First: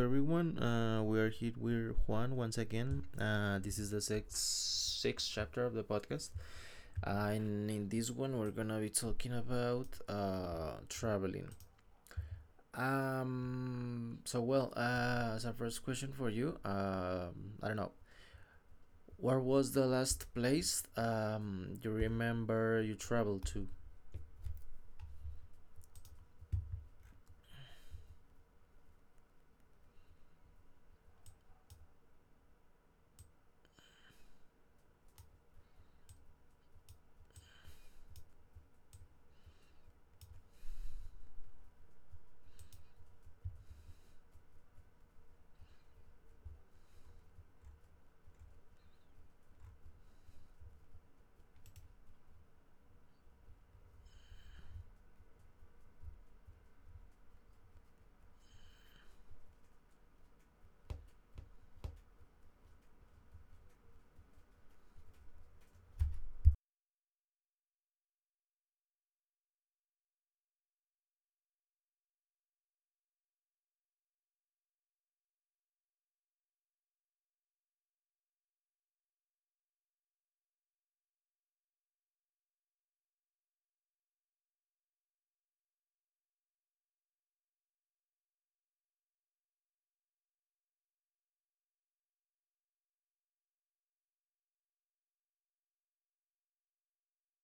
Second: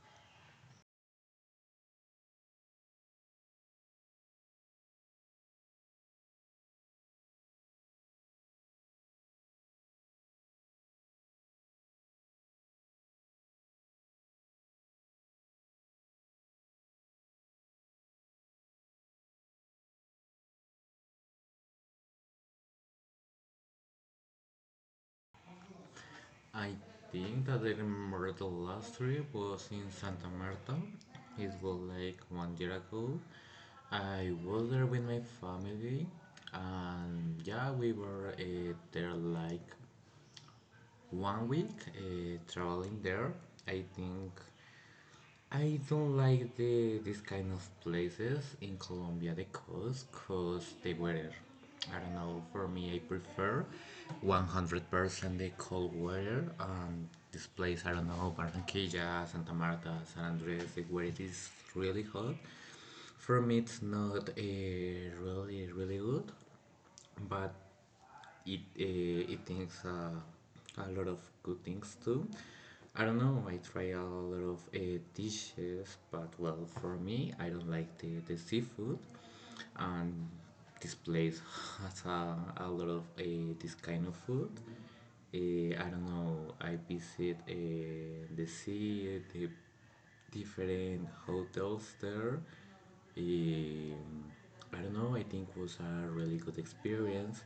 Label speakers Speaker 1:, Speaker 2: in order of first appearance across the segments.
Speaker 1: everyone. We are here with Juan once again. This is the sixth chapter of the podcast, and in this one, we're gonna be talking about traveling. So well, as a first question for you, I don't know, where was the last place you remember you traveled to?
Speaker 2: I think that I remember the last trip was in Santa Marta. It was like one year ago. I was there with my family, and yeah, we were there like one week traveling there. I think I don't like the this kind of places in Colombia, the coast, cause the weather. I don't know. For me, I prefer 100% the cold weather. This place, I don't know, Barranquilla, Santa Marta, San Andres, the weather is really hot. For me, it's not really, really good, but it it thinks a lot of good things too. I don't know. I try a lot of dishes, but well, for me, I don't like the seafood, and this place has a lot of this kind of food. I don't know. I visit the sea, the different hotels there. Um, I don't know, I think was a really good experience.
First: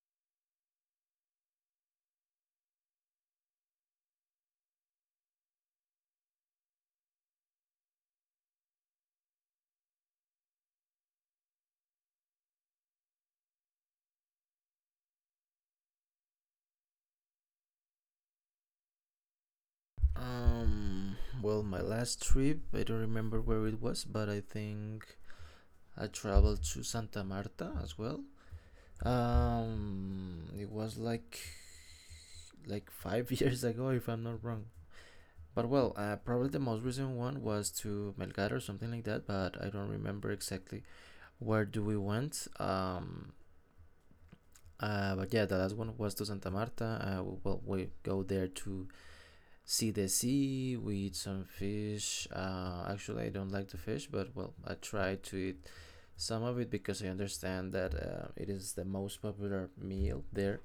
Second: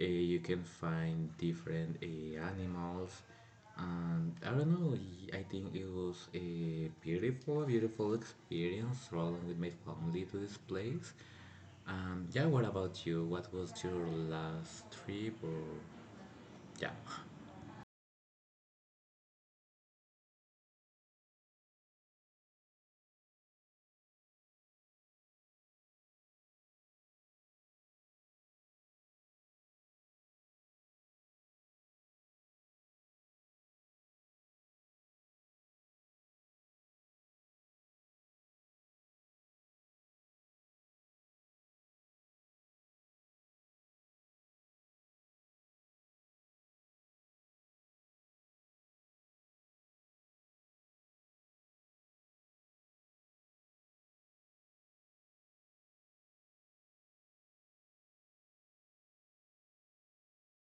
Speaker 2: You can find different animals, and I don't know, I think it was a beautiful, beautiful experience traveling with my family to this place. Yeah, what about you? What was your last trip or yeah?
Speaker 1: Um, well, my last trip, I don't remember where it was, but I think I traveled to Santa Marta as well. It was like five years ago, if I'm not wrong. But well, probably the most recent one was to Melgar or something like that, but I don't remember exactly where do we went. But yeah, the last one was to Santa Marta. Well, we go there to see the sea. We eat some fish. Actually, I don't like the fish, but well, I try to eat some of it because I understand that it is the most popular meal there.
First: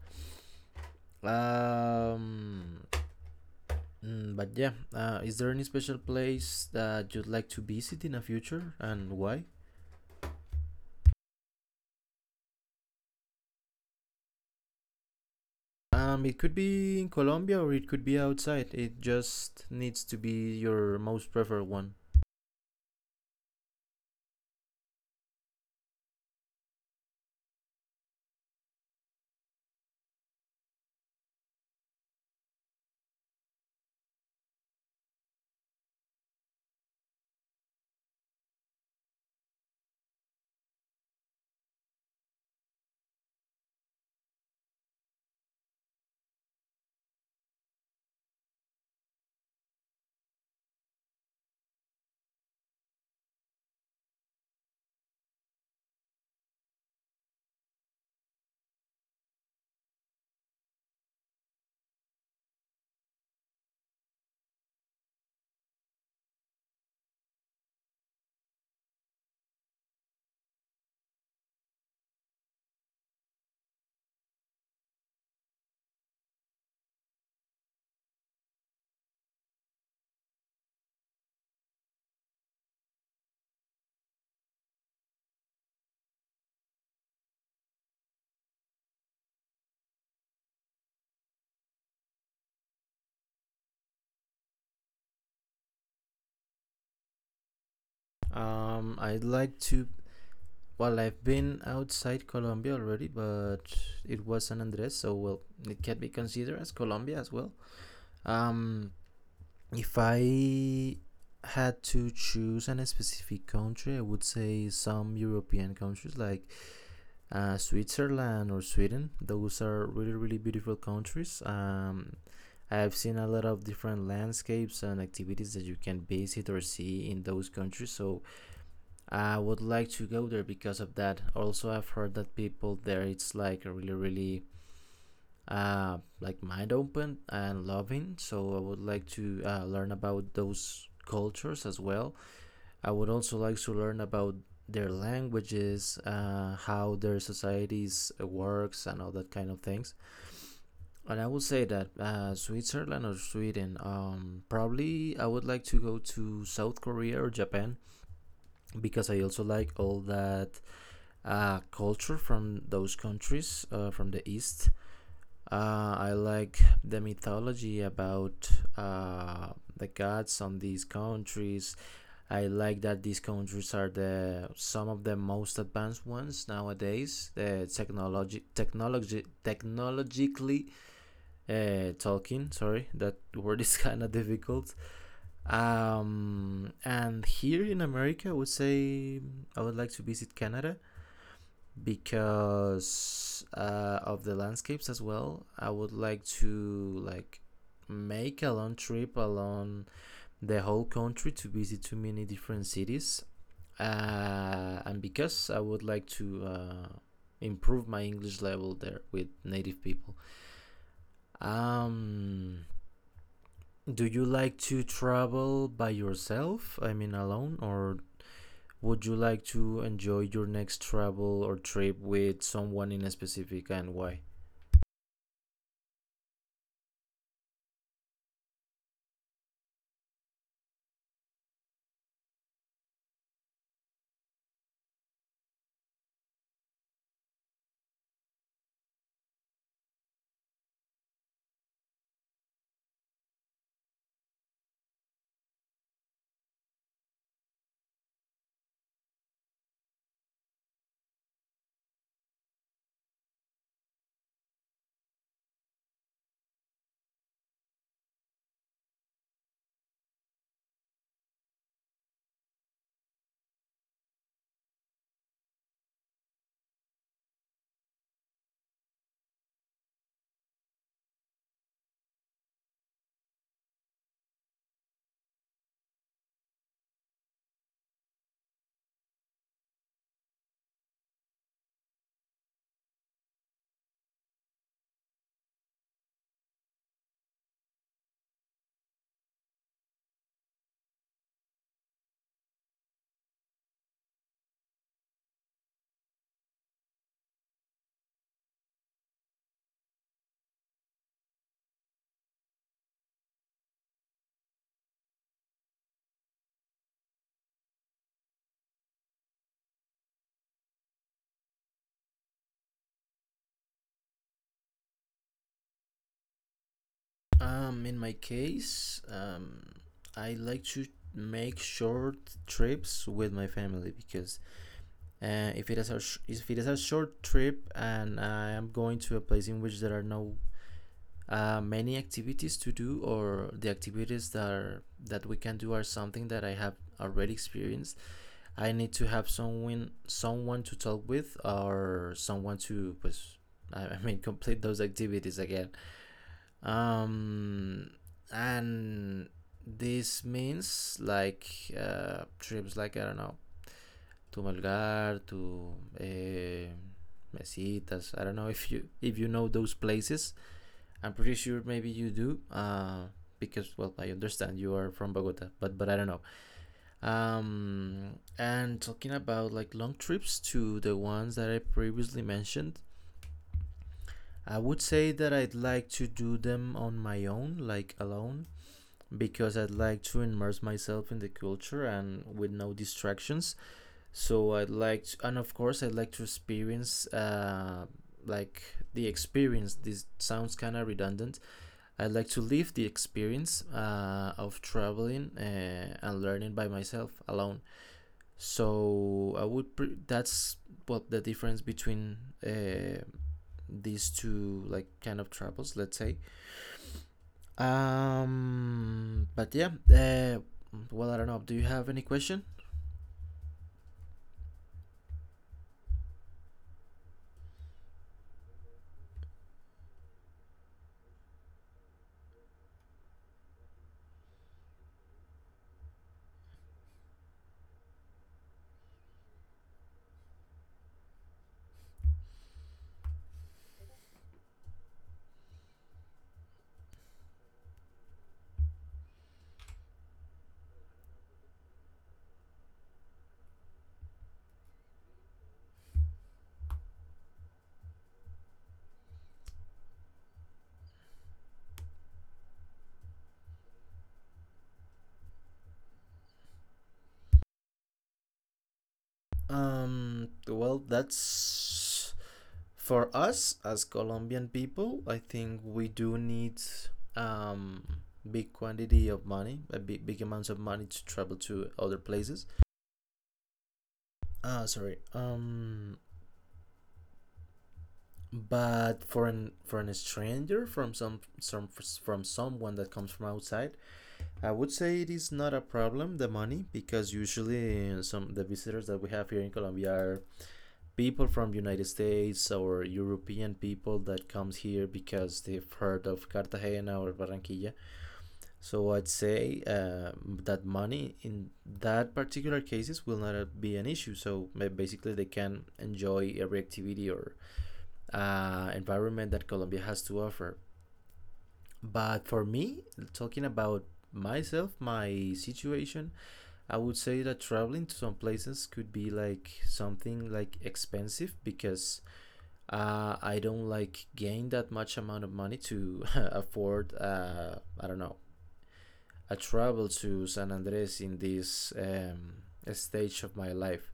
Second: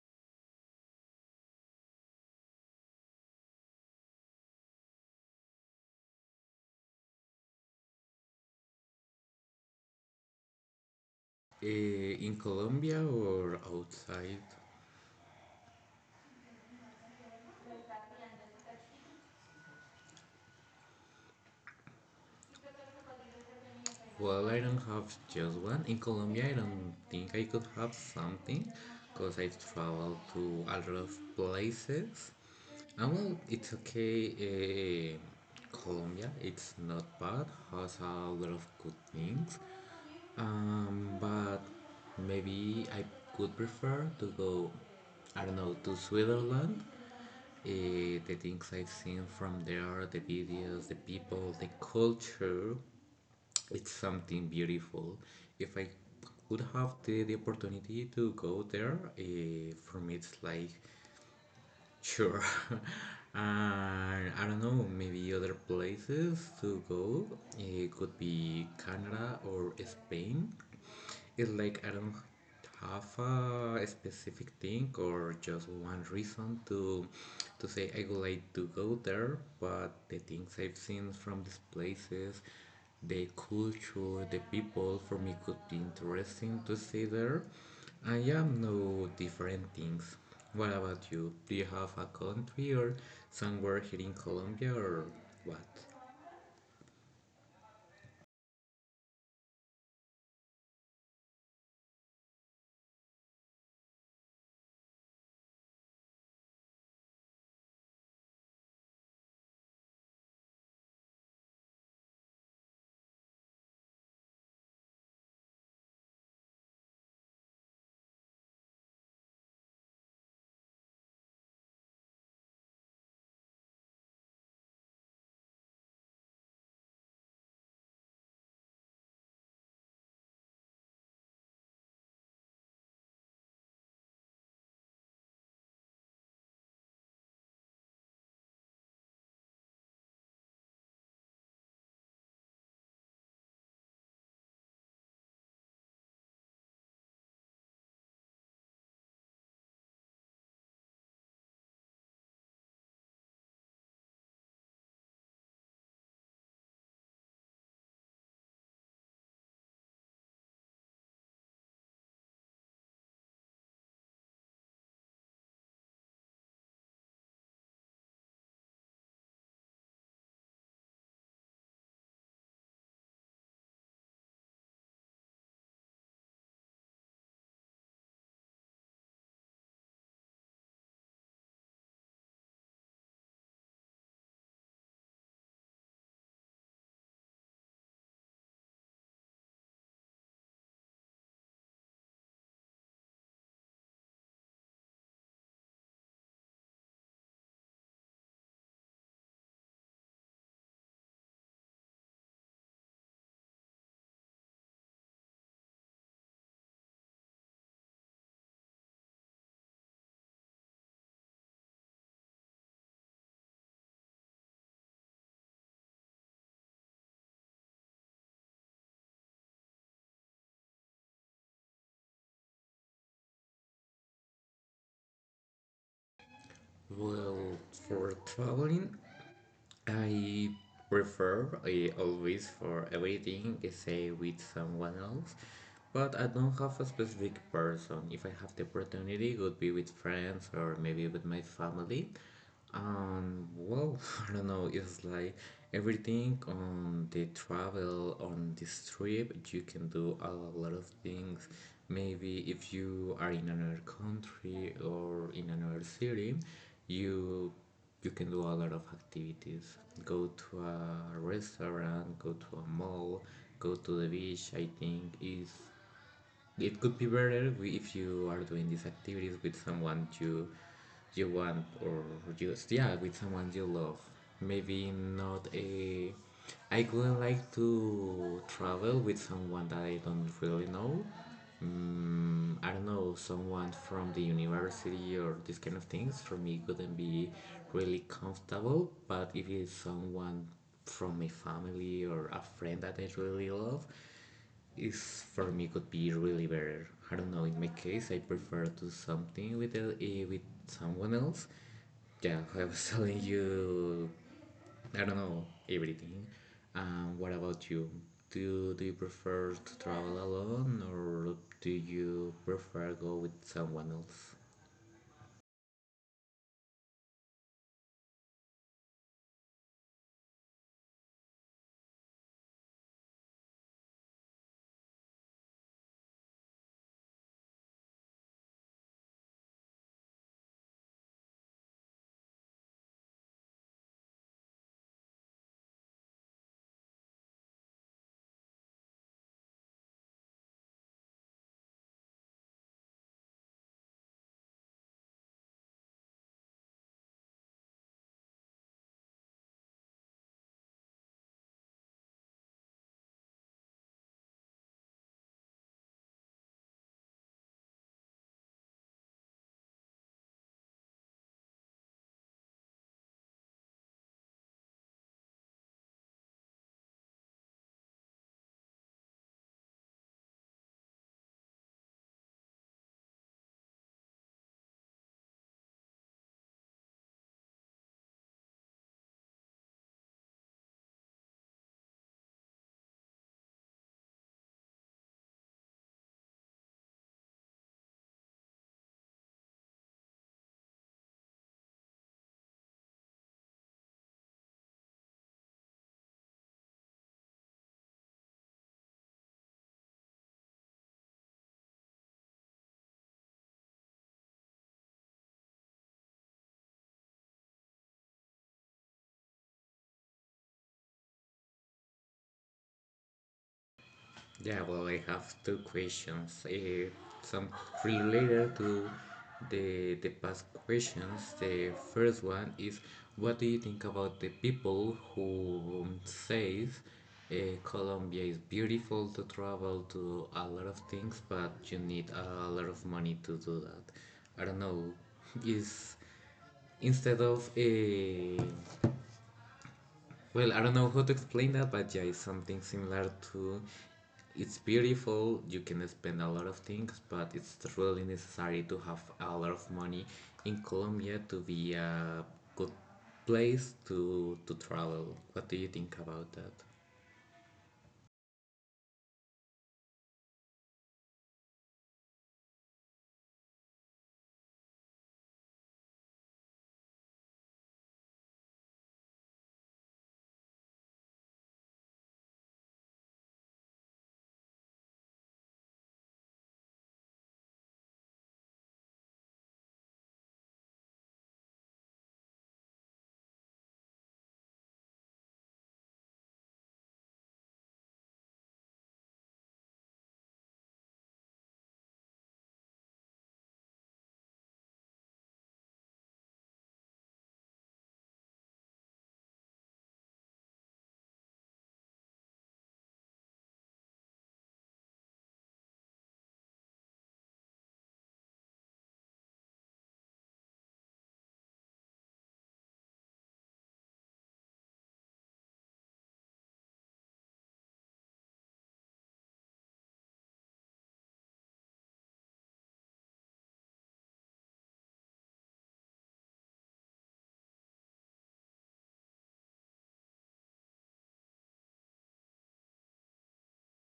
Speaker 1: Um, but yeah, is there any special place that you'd like to visit in the future and why?
Speaker 2: In Colombia or outside?
Speaker 1: It could be in Colombia or it could be outside. It just needs to be your most preferred one.
Speaker 2: Well, I don't have just one. In Colombia, I don't think I could have something because I travel to a lot of places. And well, it's okay. Colombia, it's not bad, has a lot of good things. But maybe I could prefer to go, I don't know, to Switzerland. The things I've seen from there, the videos, the people, the culture, it's something beautiful. If I would have the opportunity to go there, for me it's like sure. And I don't know, maybe other places to go. It could be Canada or Spain. It's like I don't have a specific thing or just one reason to say I would like to go there, but the things I've seen from these places, the culture, the people for me could be interesting to see there. I am no different things. What about you? Do you have a country or somewhere here in Colombia or what?
Speaker 1: I'd like to. Well, I've been outside Colombia already, but it was San Andres, so well, it can be considered as Colombia as well. Um, If I had to choose an specific country, I would say some European countries like Switzerland or Sweden. Those are really, really beautiful countries. I've seen a lot of different landscapes and activities that you can visit or see in those countries. So I would like to go there because of that. Also, I've heard that people there it's like really, really like mind open and loving. So I would like to learn about those cultures as well. I would also like to learn about their languages, how their societies works, and all that kind of things. And I would say that Switzerland or Sweden, probably I would like to go to South Korea or Japan because I also like all that culture from those countries from the East. I like the mythology about uh, the gods on these countries. I like that these countries are the some of the most advanced ones nowadays. Technologically, talking. Sorry, that word is kind of difficult. And here in America, I would say I would like to visit Canada because of the landscapes as well. I would like to like make a long trip along the whole country to visit too many different cities. And because I would like to improve my English level there with native people. Um, do you like to travel by yourself? I mean, alone, or would you like to enjoy your next travel or trip with someone in a specific and why?
Speaker 2: Well, for traveling, I prefer always for everything, say with someone else, but I don't have a specific person. If I have the opportunity, it would be with friends or maybe with my family. Well, I don't know. It's like everything on the travel on this trip, you can do a lot of things. Maybe if you are in another country or in another city, you you can do a lot of activities, go to a restaurant, go to a mall, go to the beach. I think is it could be better if you are doing these activities with someone you want, or just, yeah, with someone you love. Maybe not a, I couldn't like to travel with someone that I don't really know. Mm, I don't know, someone from the university or these kind of things for me couldn't be really comfortable. But if it's someone from my family or a friend that I really love, is for me could be really better. I don't know. In my case, I prefer to do something with someone else. Yeah, I was telling you. I don't know everything. What about you? Do you prefer to travel alone or do you prefer go with someone else?
Speaker 1: In my case, I like to make short trips with my family because if it is a sh- if it is a short trip and I am going to a place in which there are no many activities to do or the activities that are that we can do are something that I have already experienced. I need to have someone to talk with or someone to pues, I I mean complete those activities again, um and this means like trips like, I don't know, to Malgar, to uh, Mesitas. I don't know if you know those places. I'm pretty sure maybe you do. Because well, I understand you are from Bogota, but I don't know. um and talking about like long trips to the ones that I previously mentioned, I would say that I'd like to do them on my own, like alone, because I'd like to immerse myself in the culture and with no distractions. So I'd like, to, and of course, I'd like to experience like the experience. This sounds kind of redundant. I'd like to live the experience of traveling and learning by myself alone. So I would. That's what the difference between uh, these two, like, kind of travels. Let's say. But yeah, well, I don't know. Do you have any question?
Speaker 2: Yeah, well, I have two questions. Some related to the past questions. The first one is, what do you think about the people who says uh, Colombia is beautiful to travel to a lot of things, but you need a lot of money to do that? I don't know. Is instead of well, I don't know how to explain that, but yeah, it's something similar to it's beautiful, you can spend a lot of things, but it's really necessary to have a lot of money in Colombia to be a good place to travel. What do you think about that?
Speaker 1: Well, that's for us as Colombian people. I think we do need um big quantity of money, a big amounts of money to travel to other places. Ah, sorry. But for an stranger from some from someone that comes from outside, I would say it is not a problem, the money, because usually some the visitors that we have here in Colombia are people from United States or European people that comes here because they've heard of Cartagena or Barranquilla. So I'd say that money in that particular cases will not be an issue. So basically they can enjoy every activity or environment that Colombia has to offer. But for me, talking about myself, my situation, I would say that traveling to some places could be like something like expensive because I don't like gain that much amount of money to afford I don't know a travel to San Andres in this stage of my life.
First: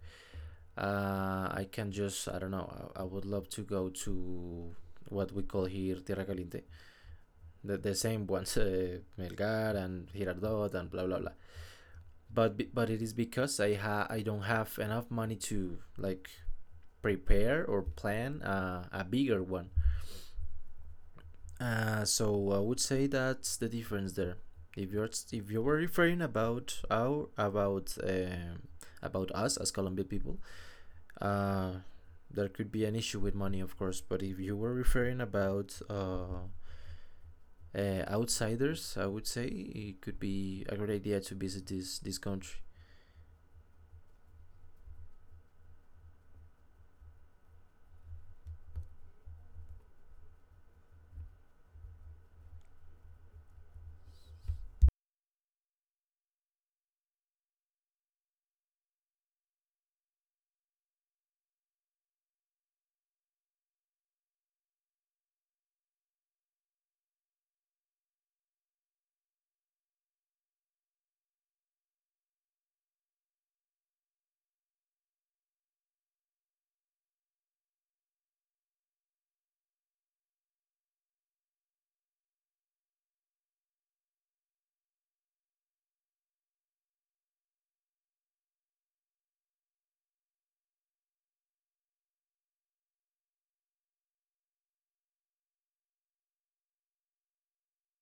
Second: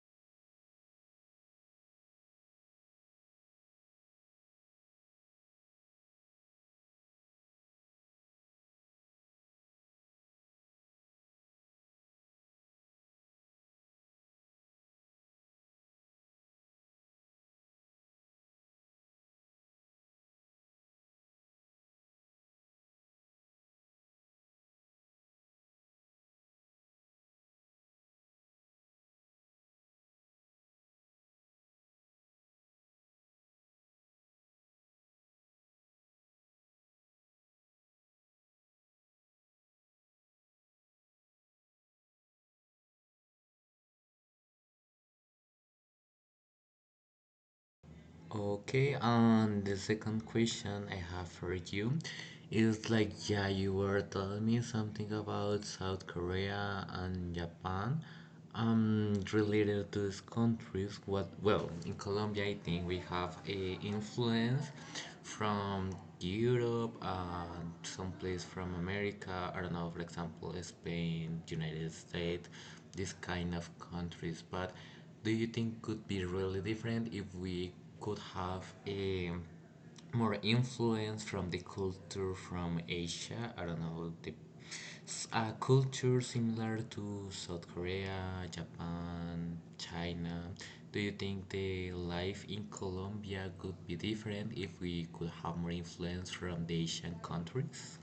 Speaker 1: I can just I don't know I would love to go to what we call here Tierra Caliente, the same ones, Melgar and Girardot and blah blah blah. But it is because I don't have enough money to like prepare or plan a bigger one. So I would say that's the difference there. If you were referring about our about us as Colombian people, uh, there could be an issue with money, of course. But if you were referring about outsiders, I would say it could be a great idea to visit this country.
Speaker 2: Okay, and the second question I have for you is like, yeah, you were telling me something about South Korea and Japan. Related to these countries, what, well, in Colombia, I think we have a influence from Europe and someplace from America. I don't know, for example, Spain, United States, these kind of countries. But do you think could be really different if we could have a more influence from the culture from Asia? I don't know, the a culture similar to South Korea, Japan, China. Do you think the life in Colombia could be different if we could have more influence from the Asian countries?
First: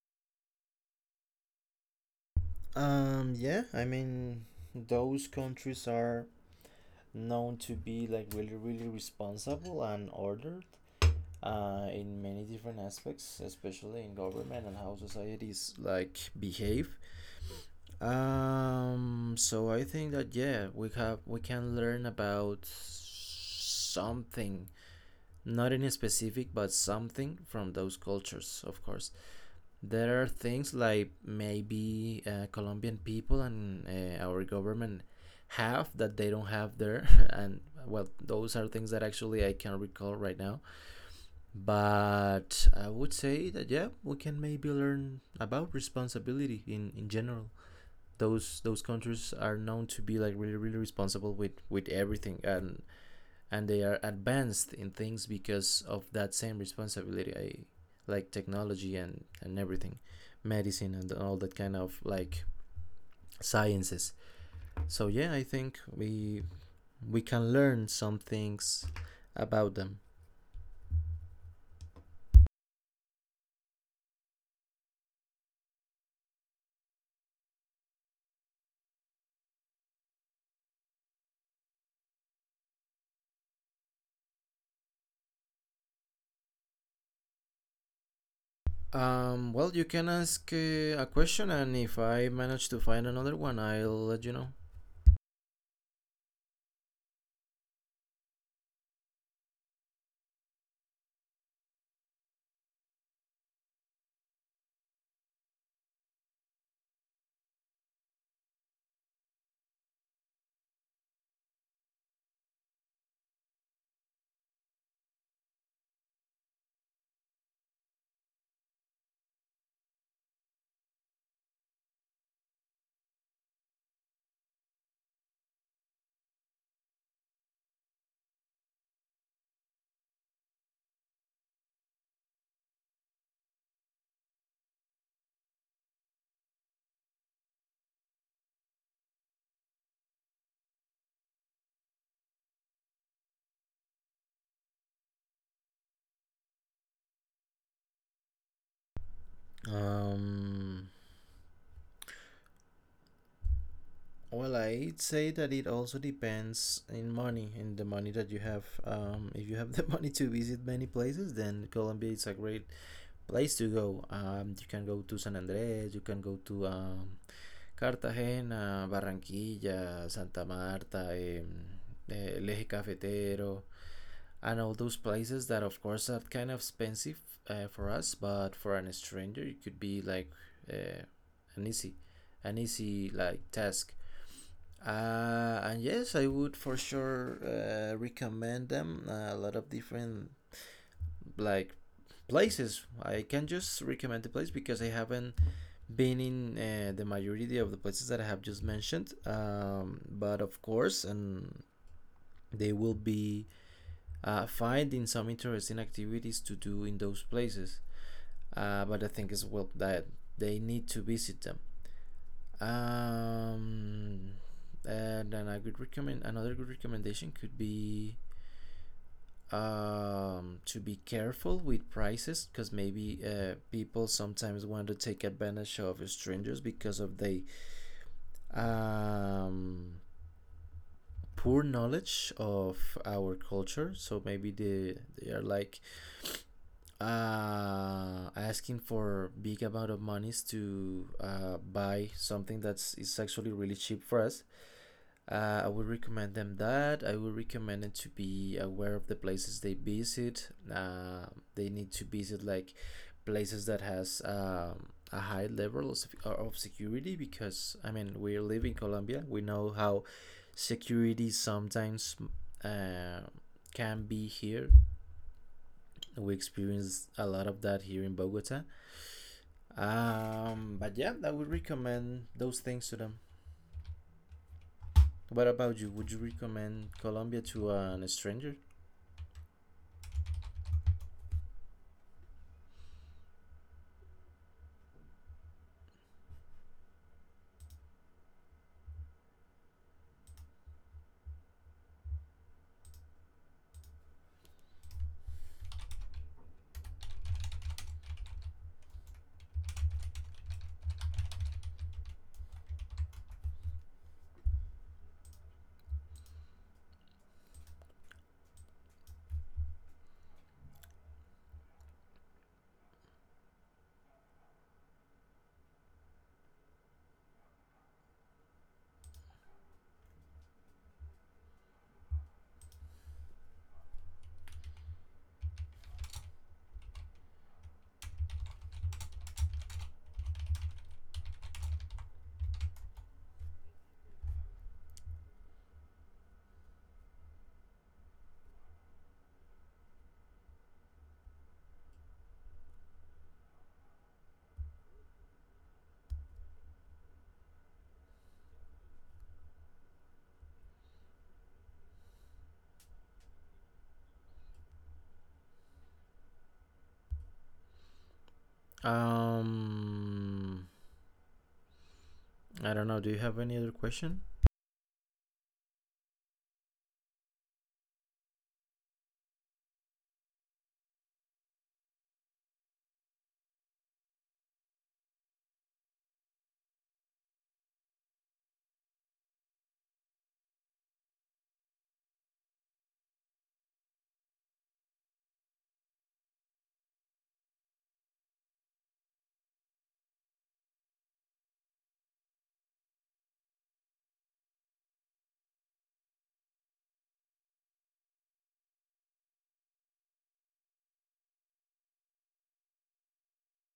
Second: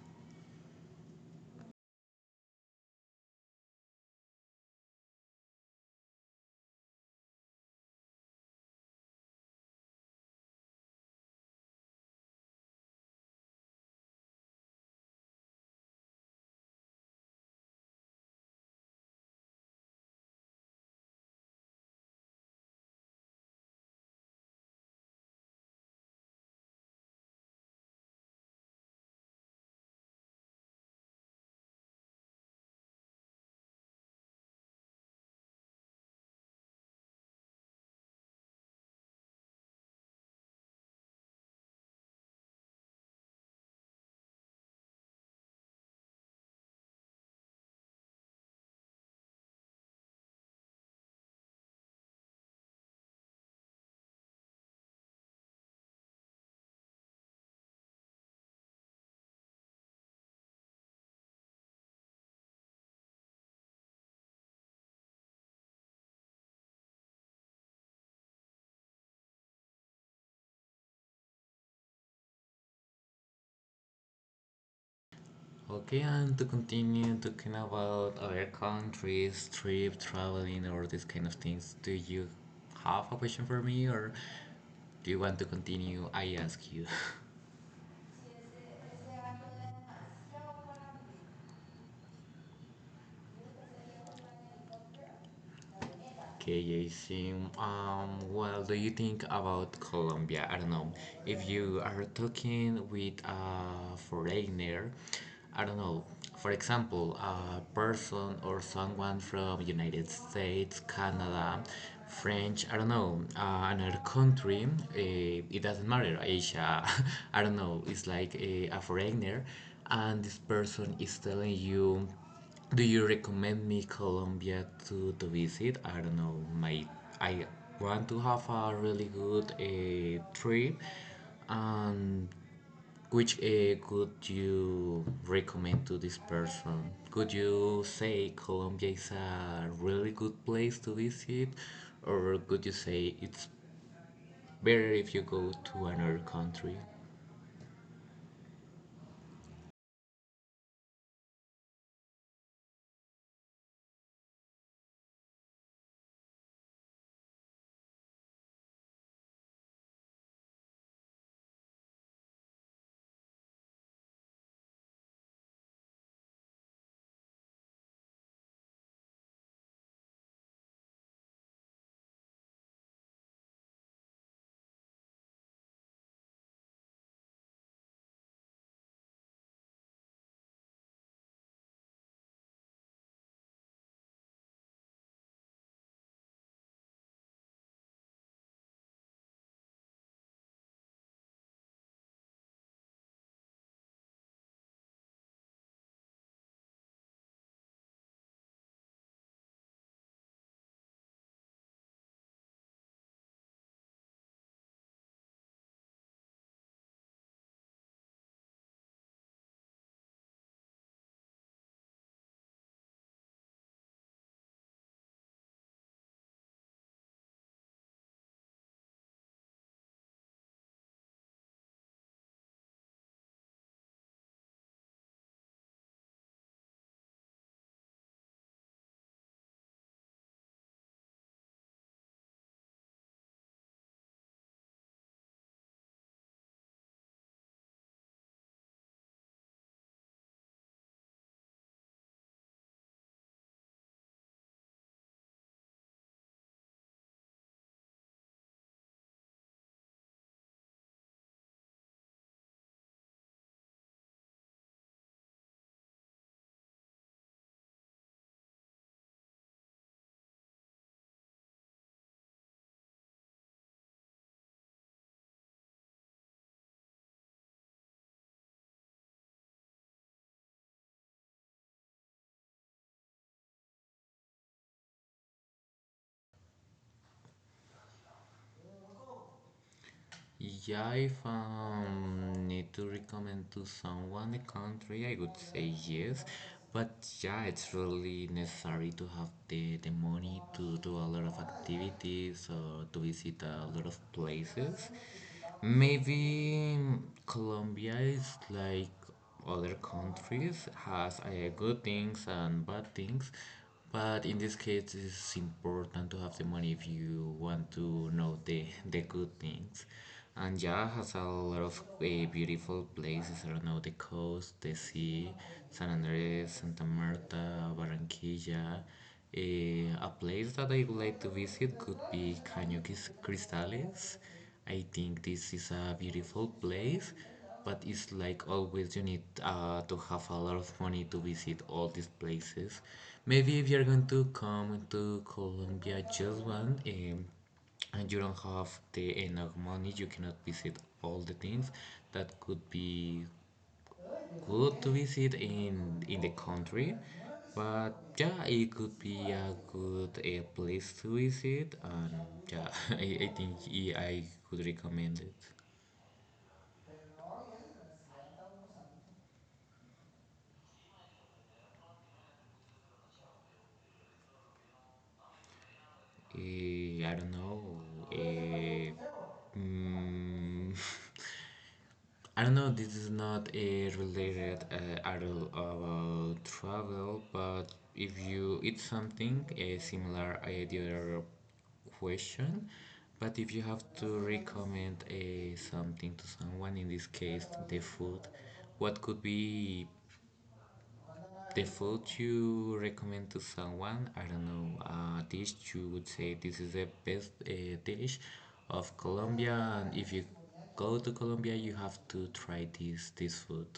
Speaker 1: Yeah, I mean, those countries are known to be like really, really responsible and ordered in many different aspects, especially in government and how societies like behave. So I think that yeah, we can learn about something, not in specific, but something from those cultures, of course. There are things like maybe Colombian people and our government have that they don't have there. And well, those are things that actually I can recall right now. But I would say that yeah, we can maybe learn about responsibility in general. Those countries are known to be like really really responsible with everything, and they are advanced in things because of that same responsibility I, like technology and everything, medicine and all that kind of like sciences. So yeah, I think we can learn some things about them.
Speaker 2: Okay, and to continue talking about other countries, trip, traveling, or these kind of things, do you have a question for me, or do you want to continue? I ask you.
Speaker 1: Well, you can ask a question, and if I manage to find another one, I'll let you know.
Speaker 2: Okay, Jason. Well, do you think about Colombia? I don't know. If you are talking with a foreigner, I don't know. For example, a person or someone from United States, Canada, French, I don't know, another country, it doesn't matter, Asia, I don't know, it's like a foreigner, and this person is telling you, do you recommend me Colombia to visit? I don't know. My I want to have a really good trip. And which could you recommend to this person? Could you say Colombia is a really good place to visit, or could you say it's better if you go to another country?
Speaker 1: um Well, I'd say that it also depends in money, in the money that you have. If you have the money to visit many places, then Colombia is a great place to go. You can go to San Andres, you can go to Cartagena, Barranquilla, Santa Marta, El Eje Cafetero, and all those places that, of course, are kind of expensive for us, but for an stranger, it could be like uh, an easy, an easy like task, and yes, I would for sure recommend them. A lot of different like places. I can just recommend the place because I haven't been in the majority of the places that I have just mentioned. But of course, and they will be finding some interesting activities to do in those places. But I think as well that they need to visit them. Um, and then a good recommend another good recommendation could be to be careful with prices because maybe people sometimes want to take advantage of strangers because of the um, poor knowledge of our culture, so maybe they are like asking for big amount of monies to buy something that's is actually really cheap for us. I would recommend them that. I would recommend them to be aware of the places they visit. They need to visit like places that has a high level of security because I mean we live in Colombia. We know how security sometimes uh, can be here. We experience a lot of that here in Bogota. But yeah, I would recommend those things to them. What about you? Would you recommend Colombia to an stranger?
Speaker 2: Yeah, if need to recommend to someone a country, I would say yes. But yeah, it's really necessary to have the money to do a lot of activities or to visit a lot of places. Maybe Colombia is like other countries, has good things and bad things, but in this case it's important to have the money if you want to know the good things. And yeah, has a lot of beautiful places, I don't know, the coast, the sea, San Andres, Santa Marta, Barranquilla. A place that I would like to visit could be Caño Cristales. I think this is a beautiful place, but it's like always you need to have a lot of money to visit all these places. Maybe if you're going to come to Colombia just one and you don't have the enough money, you cannot visit all the things. That could be good to visit in the country, but yeah, it could be a good place to visit, and yeah, I think I could recommend it.
Speaker 1: Um, I don't know. Do you have any other question?
Speaker 2: I don't know. eh, mm, I don't know, this is not a related article about travel, but if you, it's something similar, the other question. But if you have to recommend something to someone, in this case, the food, what could be the food you recommend to someone, I don't know, a dish you would say this is the best dish of Colombia, and if you go to Colombia, you have to try this food.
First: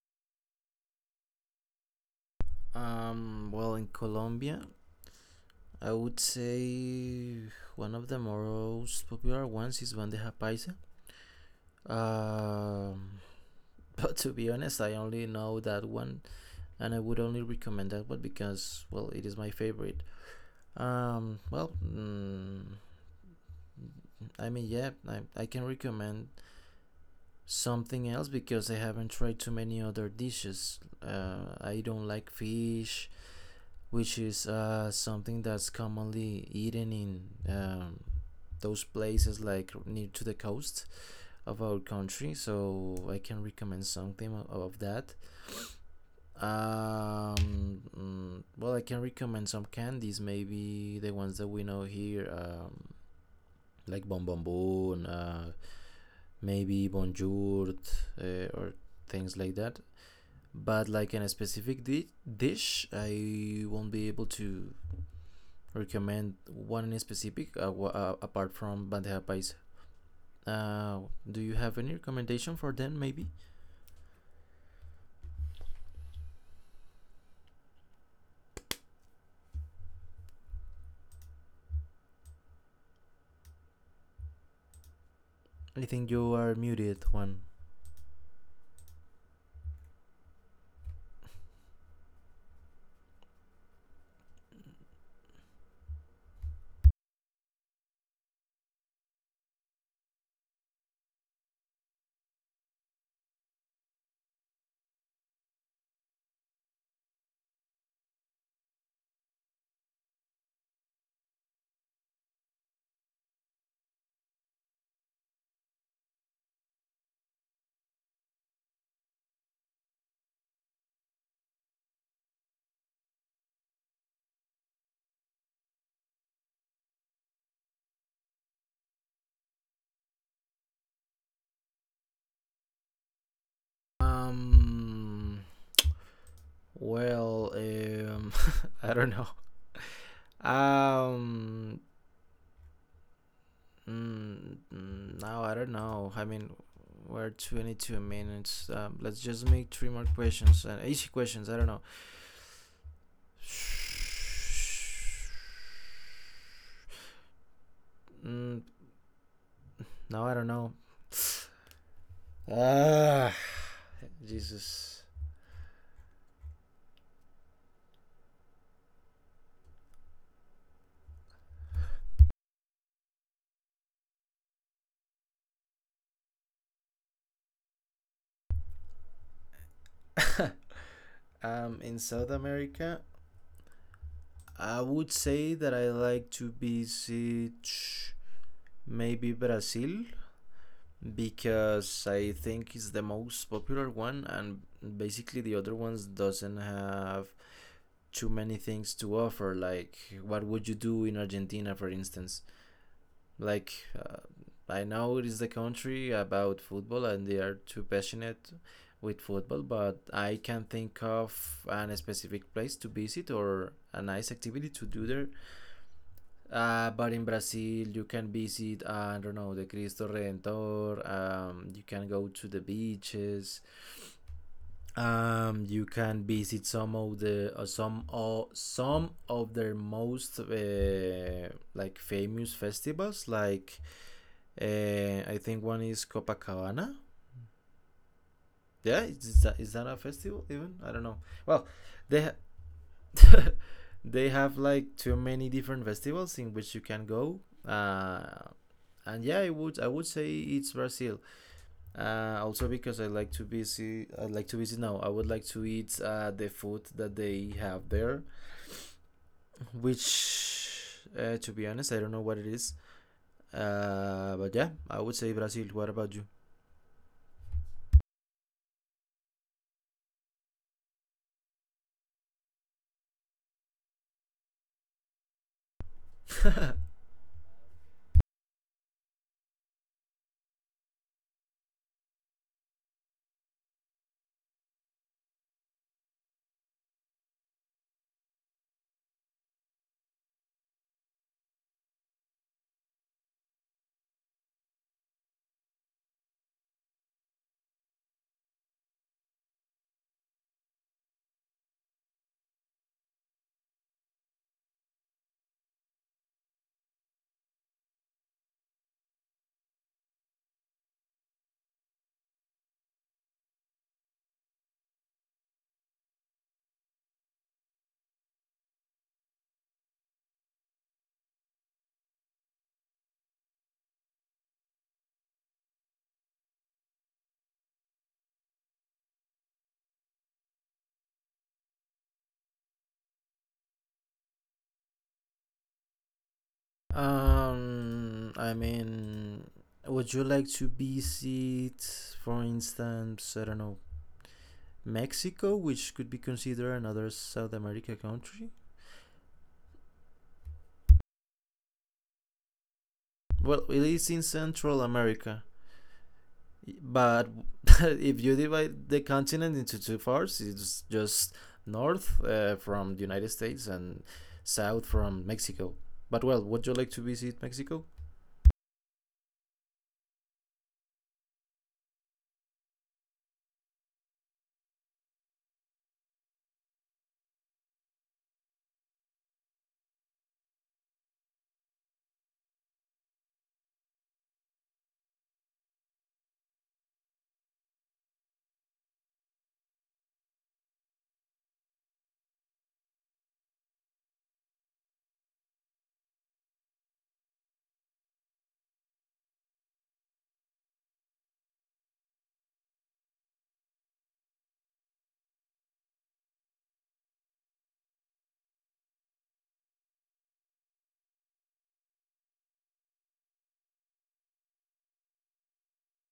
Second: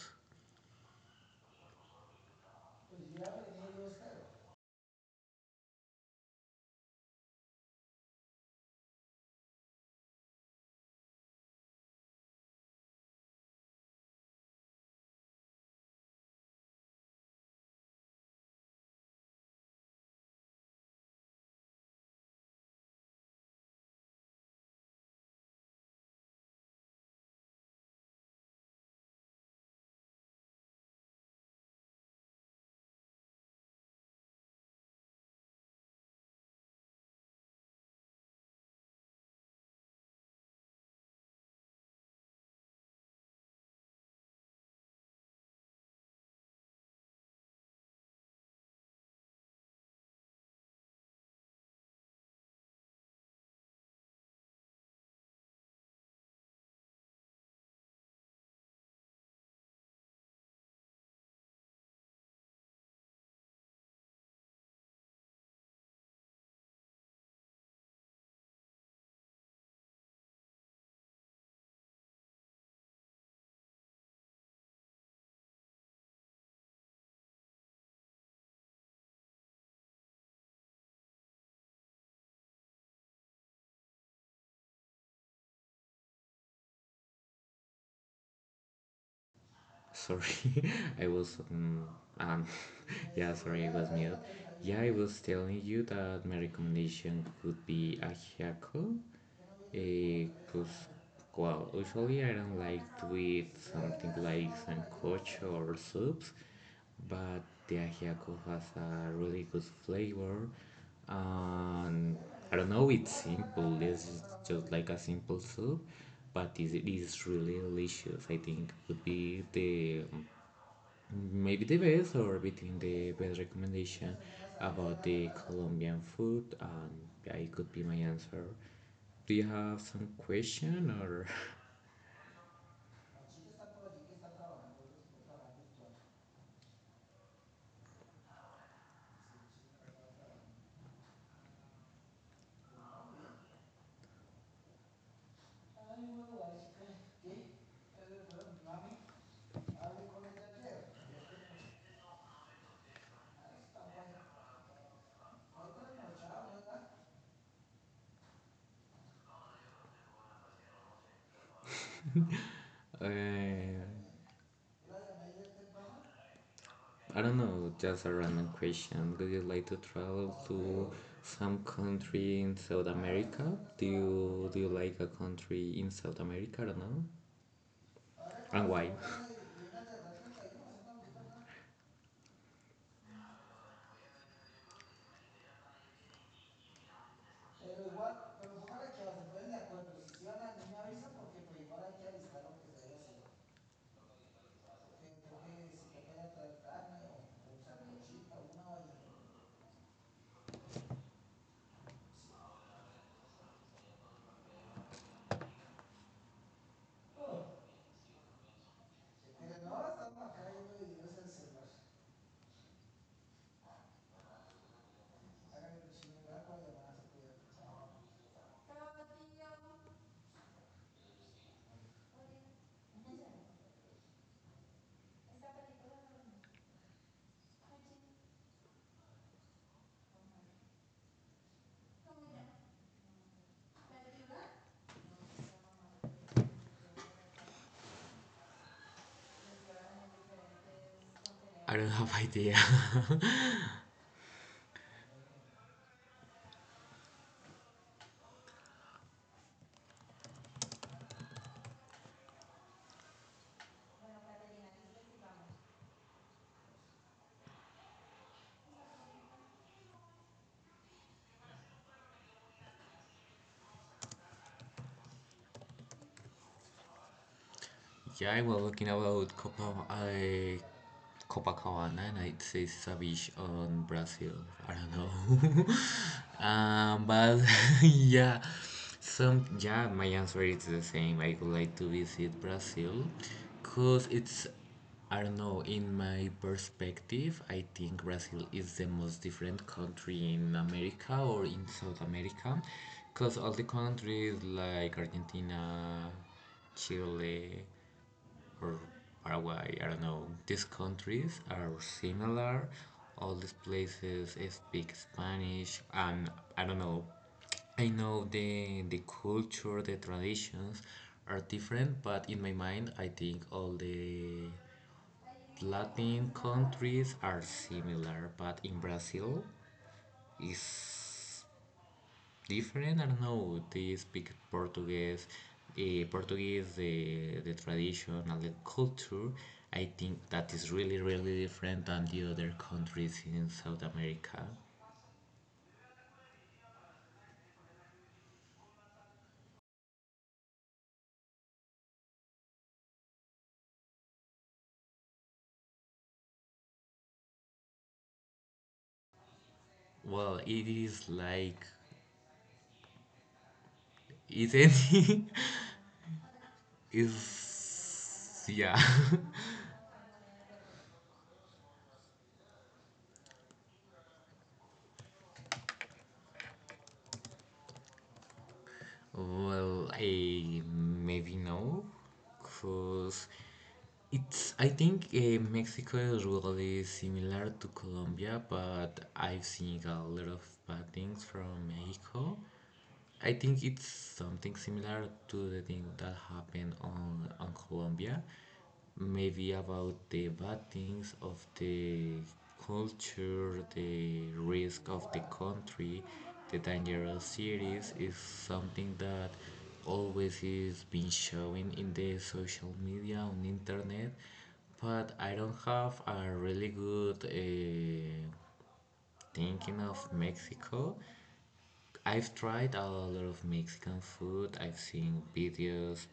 Speaker 1: In Colombia, I would say one of the most popular ones is bandeja paisa. Um, but to be honest, I only know that one, and I would only recommend that one because, well, it is my favorite. Um, well, mm, I mean, yeah, I can recommend something else because I haven't tried too many other dishes. I don't like fish, which is something that's commonly eaten in um, those places like near to the coast of our country. So I can recommend something of that. I can recommend some candies, maybe the ones that we know here, like Bon Bon Bon, maybe Bonjour, or things like that. But like in a dish, I won't be able to recommend one in specific apart from bandeja paisa. Do you have any recommendation for them? Maybe I think you are muted. One.
Speaker 2: Sorry, I was um yeah, sorry, I was mute. Yeah, I was telling you that my recommendation would be ajiaco, because well, usually I don't like to eat something like sancocho or soups, but the ajiaco has a really good flavor. And I don't know, it's simple. It's just like a simple soup, but it is really delicious. I think would be the maybe the best or between the best recommendation about the Colombian food. And yeah, it could be my answer. Do you have some question or?
Speaker 1: Um. Well. Um. I don't know. Um. No, I don't know. I mean, we're 22 minutes. Let's just make three more questions. And easy questions. I don't know. Mm, no, I don't know.
Speaker 2: Uh,
Speaker 1: Ah. Jesus.
Speaker 2: I don't know, just a random question. Do you like to travel to some country in South America? Do you like a country in South America? I don't know. And why?
Speaker 1: In South America, I would say that I like to visit maybe Brazil because I think it's the most popular one, and basically the other ones doesn't have too many things to offer. Like, what would you do in Argentina, for instance? Like uh, I know it is a country about football and they are too passionate with football, but I can think of an specific place to visit or a nice activity to do there. But in Brazil, you can visit, I don't know, the Cristo Redentor, you can go to the beaches. You can visit some of their most like famous festivals like I think one is Copacabana. Yeah, is that a festival even? I don't know. Well,
Speaker 2: I don't have
Speaker 1: they
Speaker 2: idea.
Speaker 1: ha- they have like too many different festivals in which you can go. Uh, and yeah, I would say it's Brazil. Also because I like to visit. I like to visit. No, I would like to eat the food that they have there, which to be honest, I don't know what it is. But yeah, I would say Brazil. What about you?
Speaker 2: Yeah, I was looking about Copacabana and I'd say Savage on Brazil. I don't know. But yeah, some yeah, my answer is the same. I would like to visit Brazil because it's, I don't know, in my perspective, I think Brazil is the most different country in America or in South America because all the countries like Argentina, Chile, or Paraguay. I don't know. These countries are similar. All these places speak Spanish, and I don't know. I know the culture, the traditions are different, but in my mind, I think all the Latin countries are similar. But in Brazil, is different. I don't know. They speak Portuguese, the tradition and the culture. I think that is really, really different than the other countries in South America.
Speaker 1: I mean, would you like to visit, for instance, I don't know, Mexico, which could be considered another South America country?
Speaker 2: Well, it is like,
Speaker 1: Well, it is in Central
Speaker 2: isn't it?
Speaker 1: America, but if you
Speaker 2: Is any is yeah.
Speaker 1: divide the continent into two parts, it's just north from the United States and south from Mexico. But well, would you like to visit Mexico?
Speaker 2: Well, I maybe no, cause it's. I think Mexico is really similar to Colombia, but I've seen a lot of bad things from Mexico. I think it's something similar to the thing that happened on Colombia, maybe about the bad things of the culture, the risk of the country, the dangerous cities is something that always is being showing in the social media on internet, but I don't have a really good thinking of Mexico. I've tried a lot of Mexican food. I've seen videos.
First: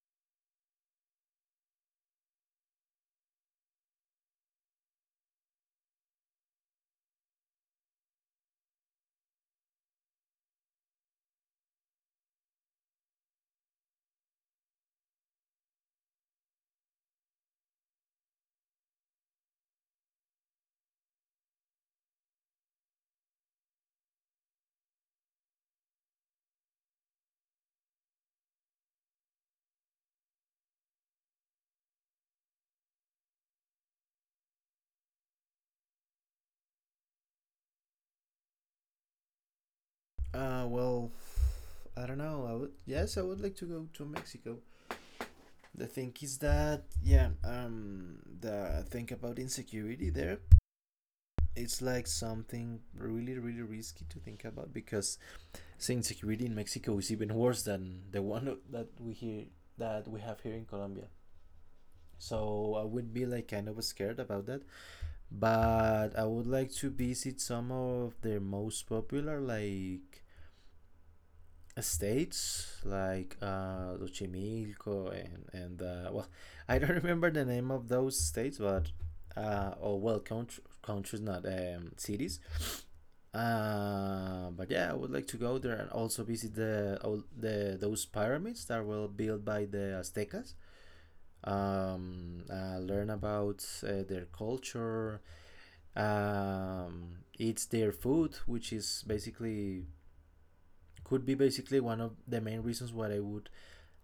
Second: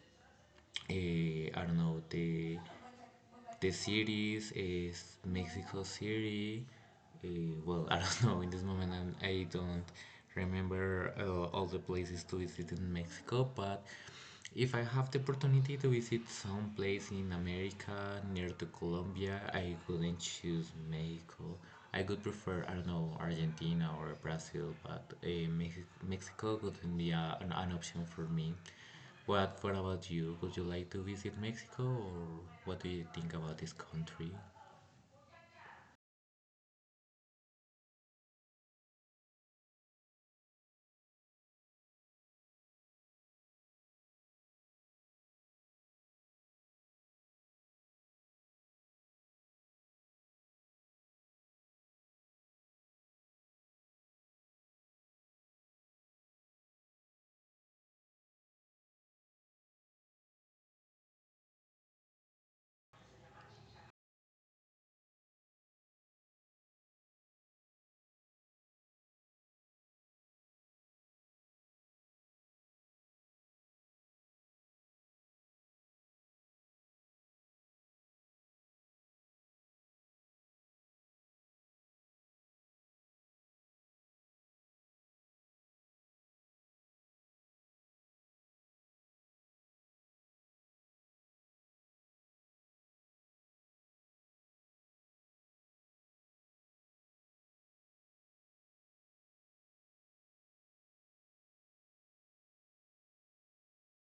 Speaker 2: I don't know the cities is Mexico City. Well, I don't know. In this moment, I don't remember all the places to visit in Mexico. But if I have the opportunity to visit some place in America near to Colombia, I could not choose Mexico. I would prefer, I don't know, Argentina or Brazil, but Mexico wouldn't be an option for me. What about you? Would you like to visit Mexico or what do you think about this country?
Speaker 1: Uh, well, I don't know. I would like to go to Mexico. The thing is that yeah, the thing about insecurity there, it's like something really really risky to think about because the insecurity in Mexico is even worse than the one that we hear that we have here in Colombia. So I would be like kind of scared about that, but I would like to visit some of their most popular like states like Xochimilco and I don't remember the name of those states, but or well, country, countries, not cities. But yeah, I would like to go there and also visit the all the those pyramids that were built by the Aztecas. Learn about their culture, eat their food, which is basically could be basically one of the main reasons why I would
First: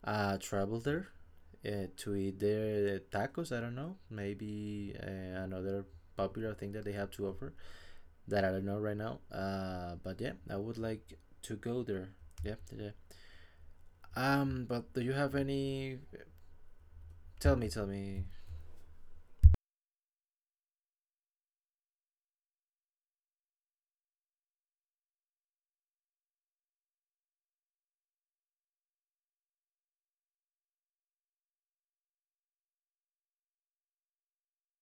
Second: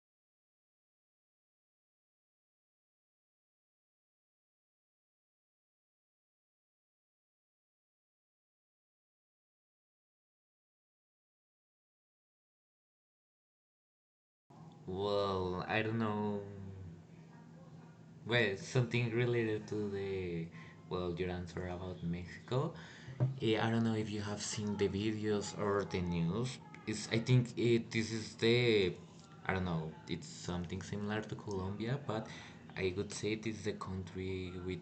Speaker 1: travel there to eat their tacos. I don't know. Maybe another popular thing that they have to offer that I don't know right now. But yeah, I would like to go there. Yeah, yeah, yeah. But do you have
Speaker 2: Well, I don't
Speaker 1: any?
Speaker 2: know.
Speaker 1: Tell me
Speaker 2: Well, something related to the well, your answer about Mexico. I don't know if you have seen the videos or the news. It's I think it, this is the I don't know. It's something similar to Colombia, but I would say it is the country with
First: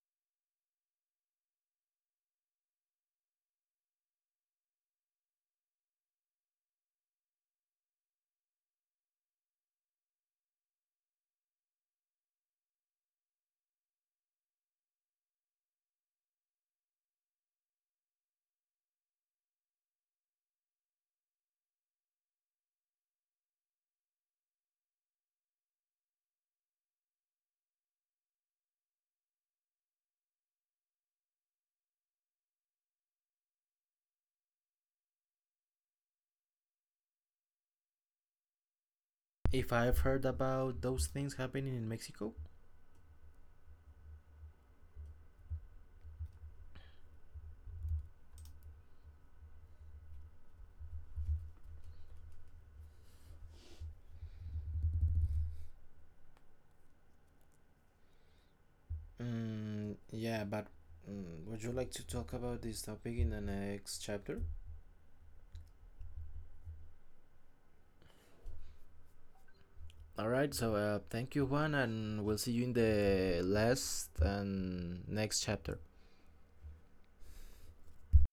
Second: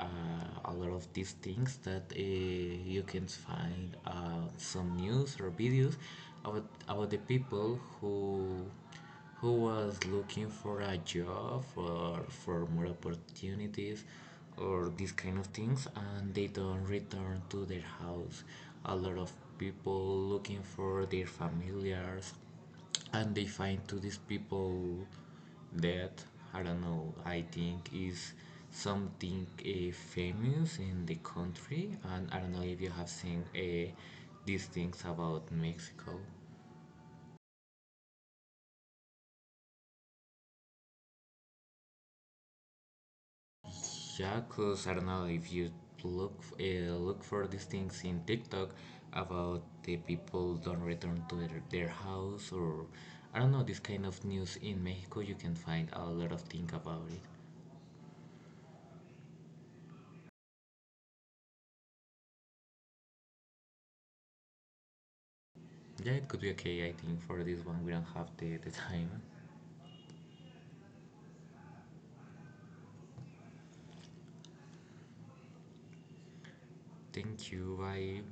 Speaker 2: a lot of these things that you can find some news or videos about the people who was looking for a job or for more opportunities or these kind of things and they don't return to their house a lot of people looking for their familiars and they find to these people that I don't know. I think is something famous in the country, and I don't know if you have seen these things about Mexico.
Speaker 1: if I've heard about those things happening in Mexico.
Speaker 2: Yeah, cause I don't know if you look for these things in TikTok about the people don't return to their house or I don't know this kind of news in Mexico. You can find a lot of things about it.
Speaker 1: Yeah, but would you like to talk about this topic in the next chapter?
Speaker 2: Yeah, it could be okay. I think for this one we don't have the time.
Speaker 1: All right, so thank you, Juan, and we'll see you in the last and next chapter.
Speaker 2: Thank you. Bye.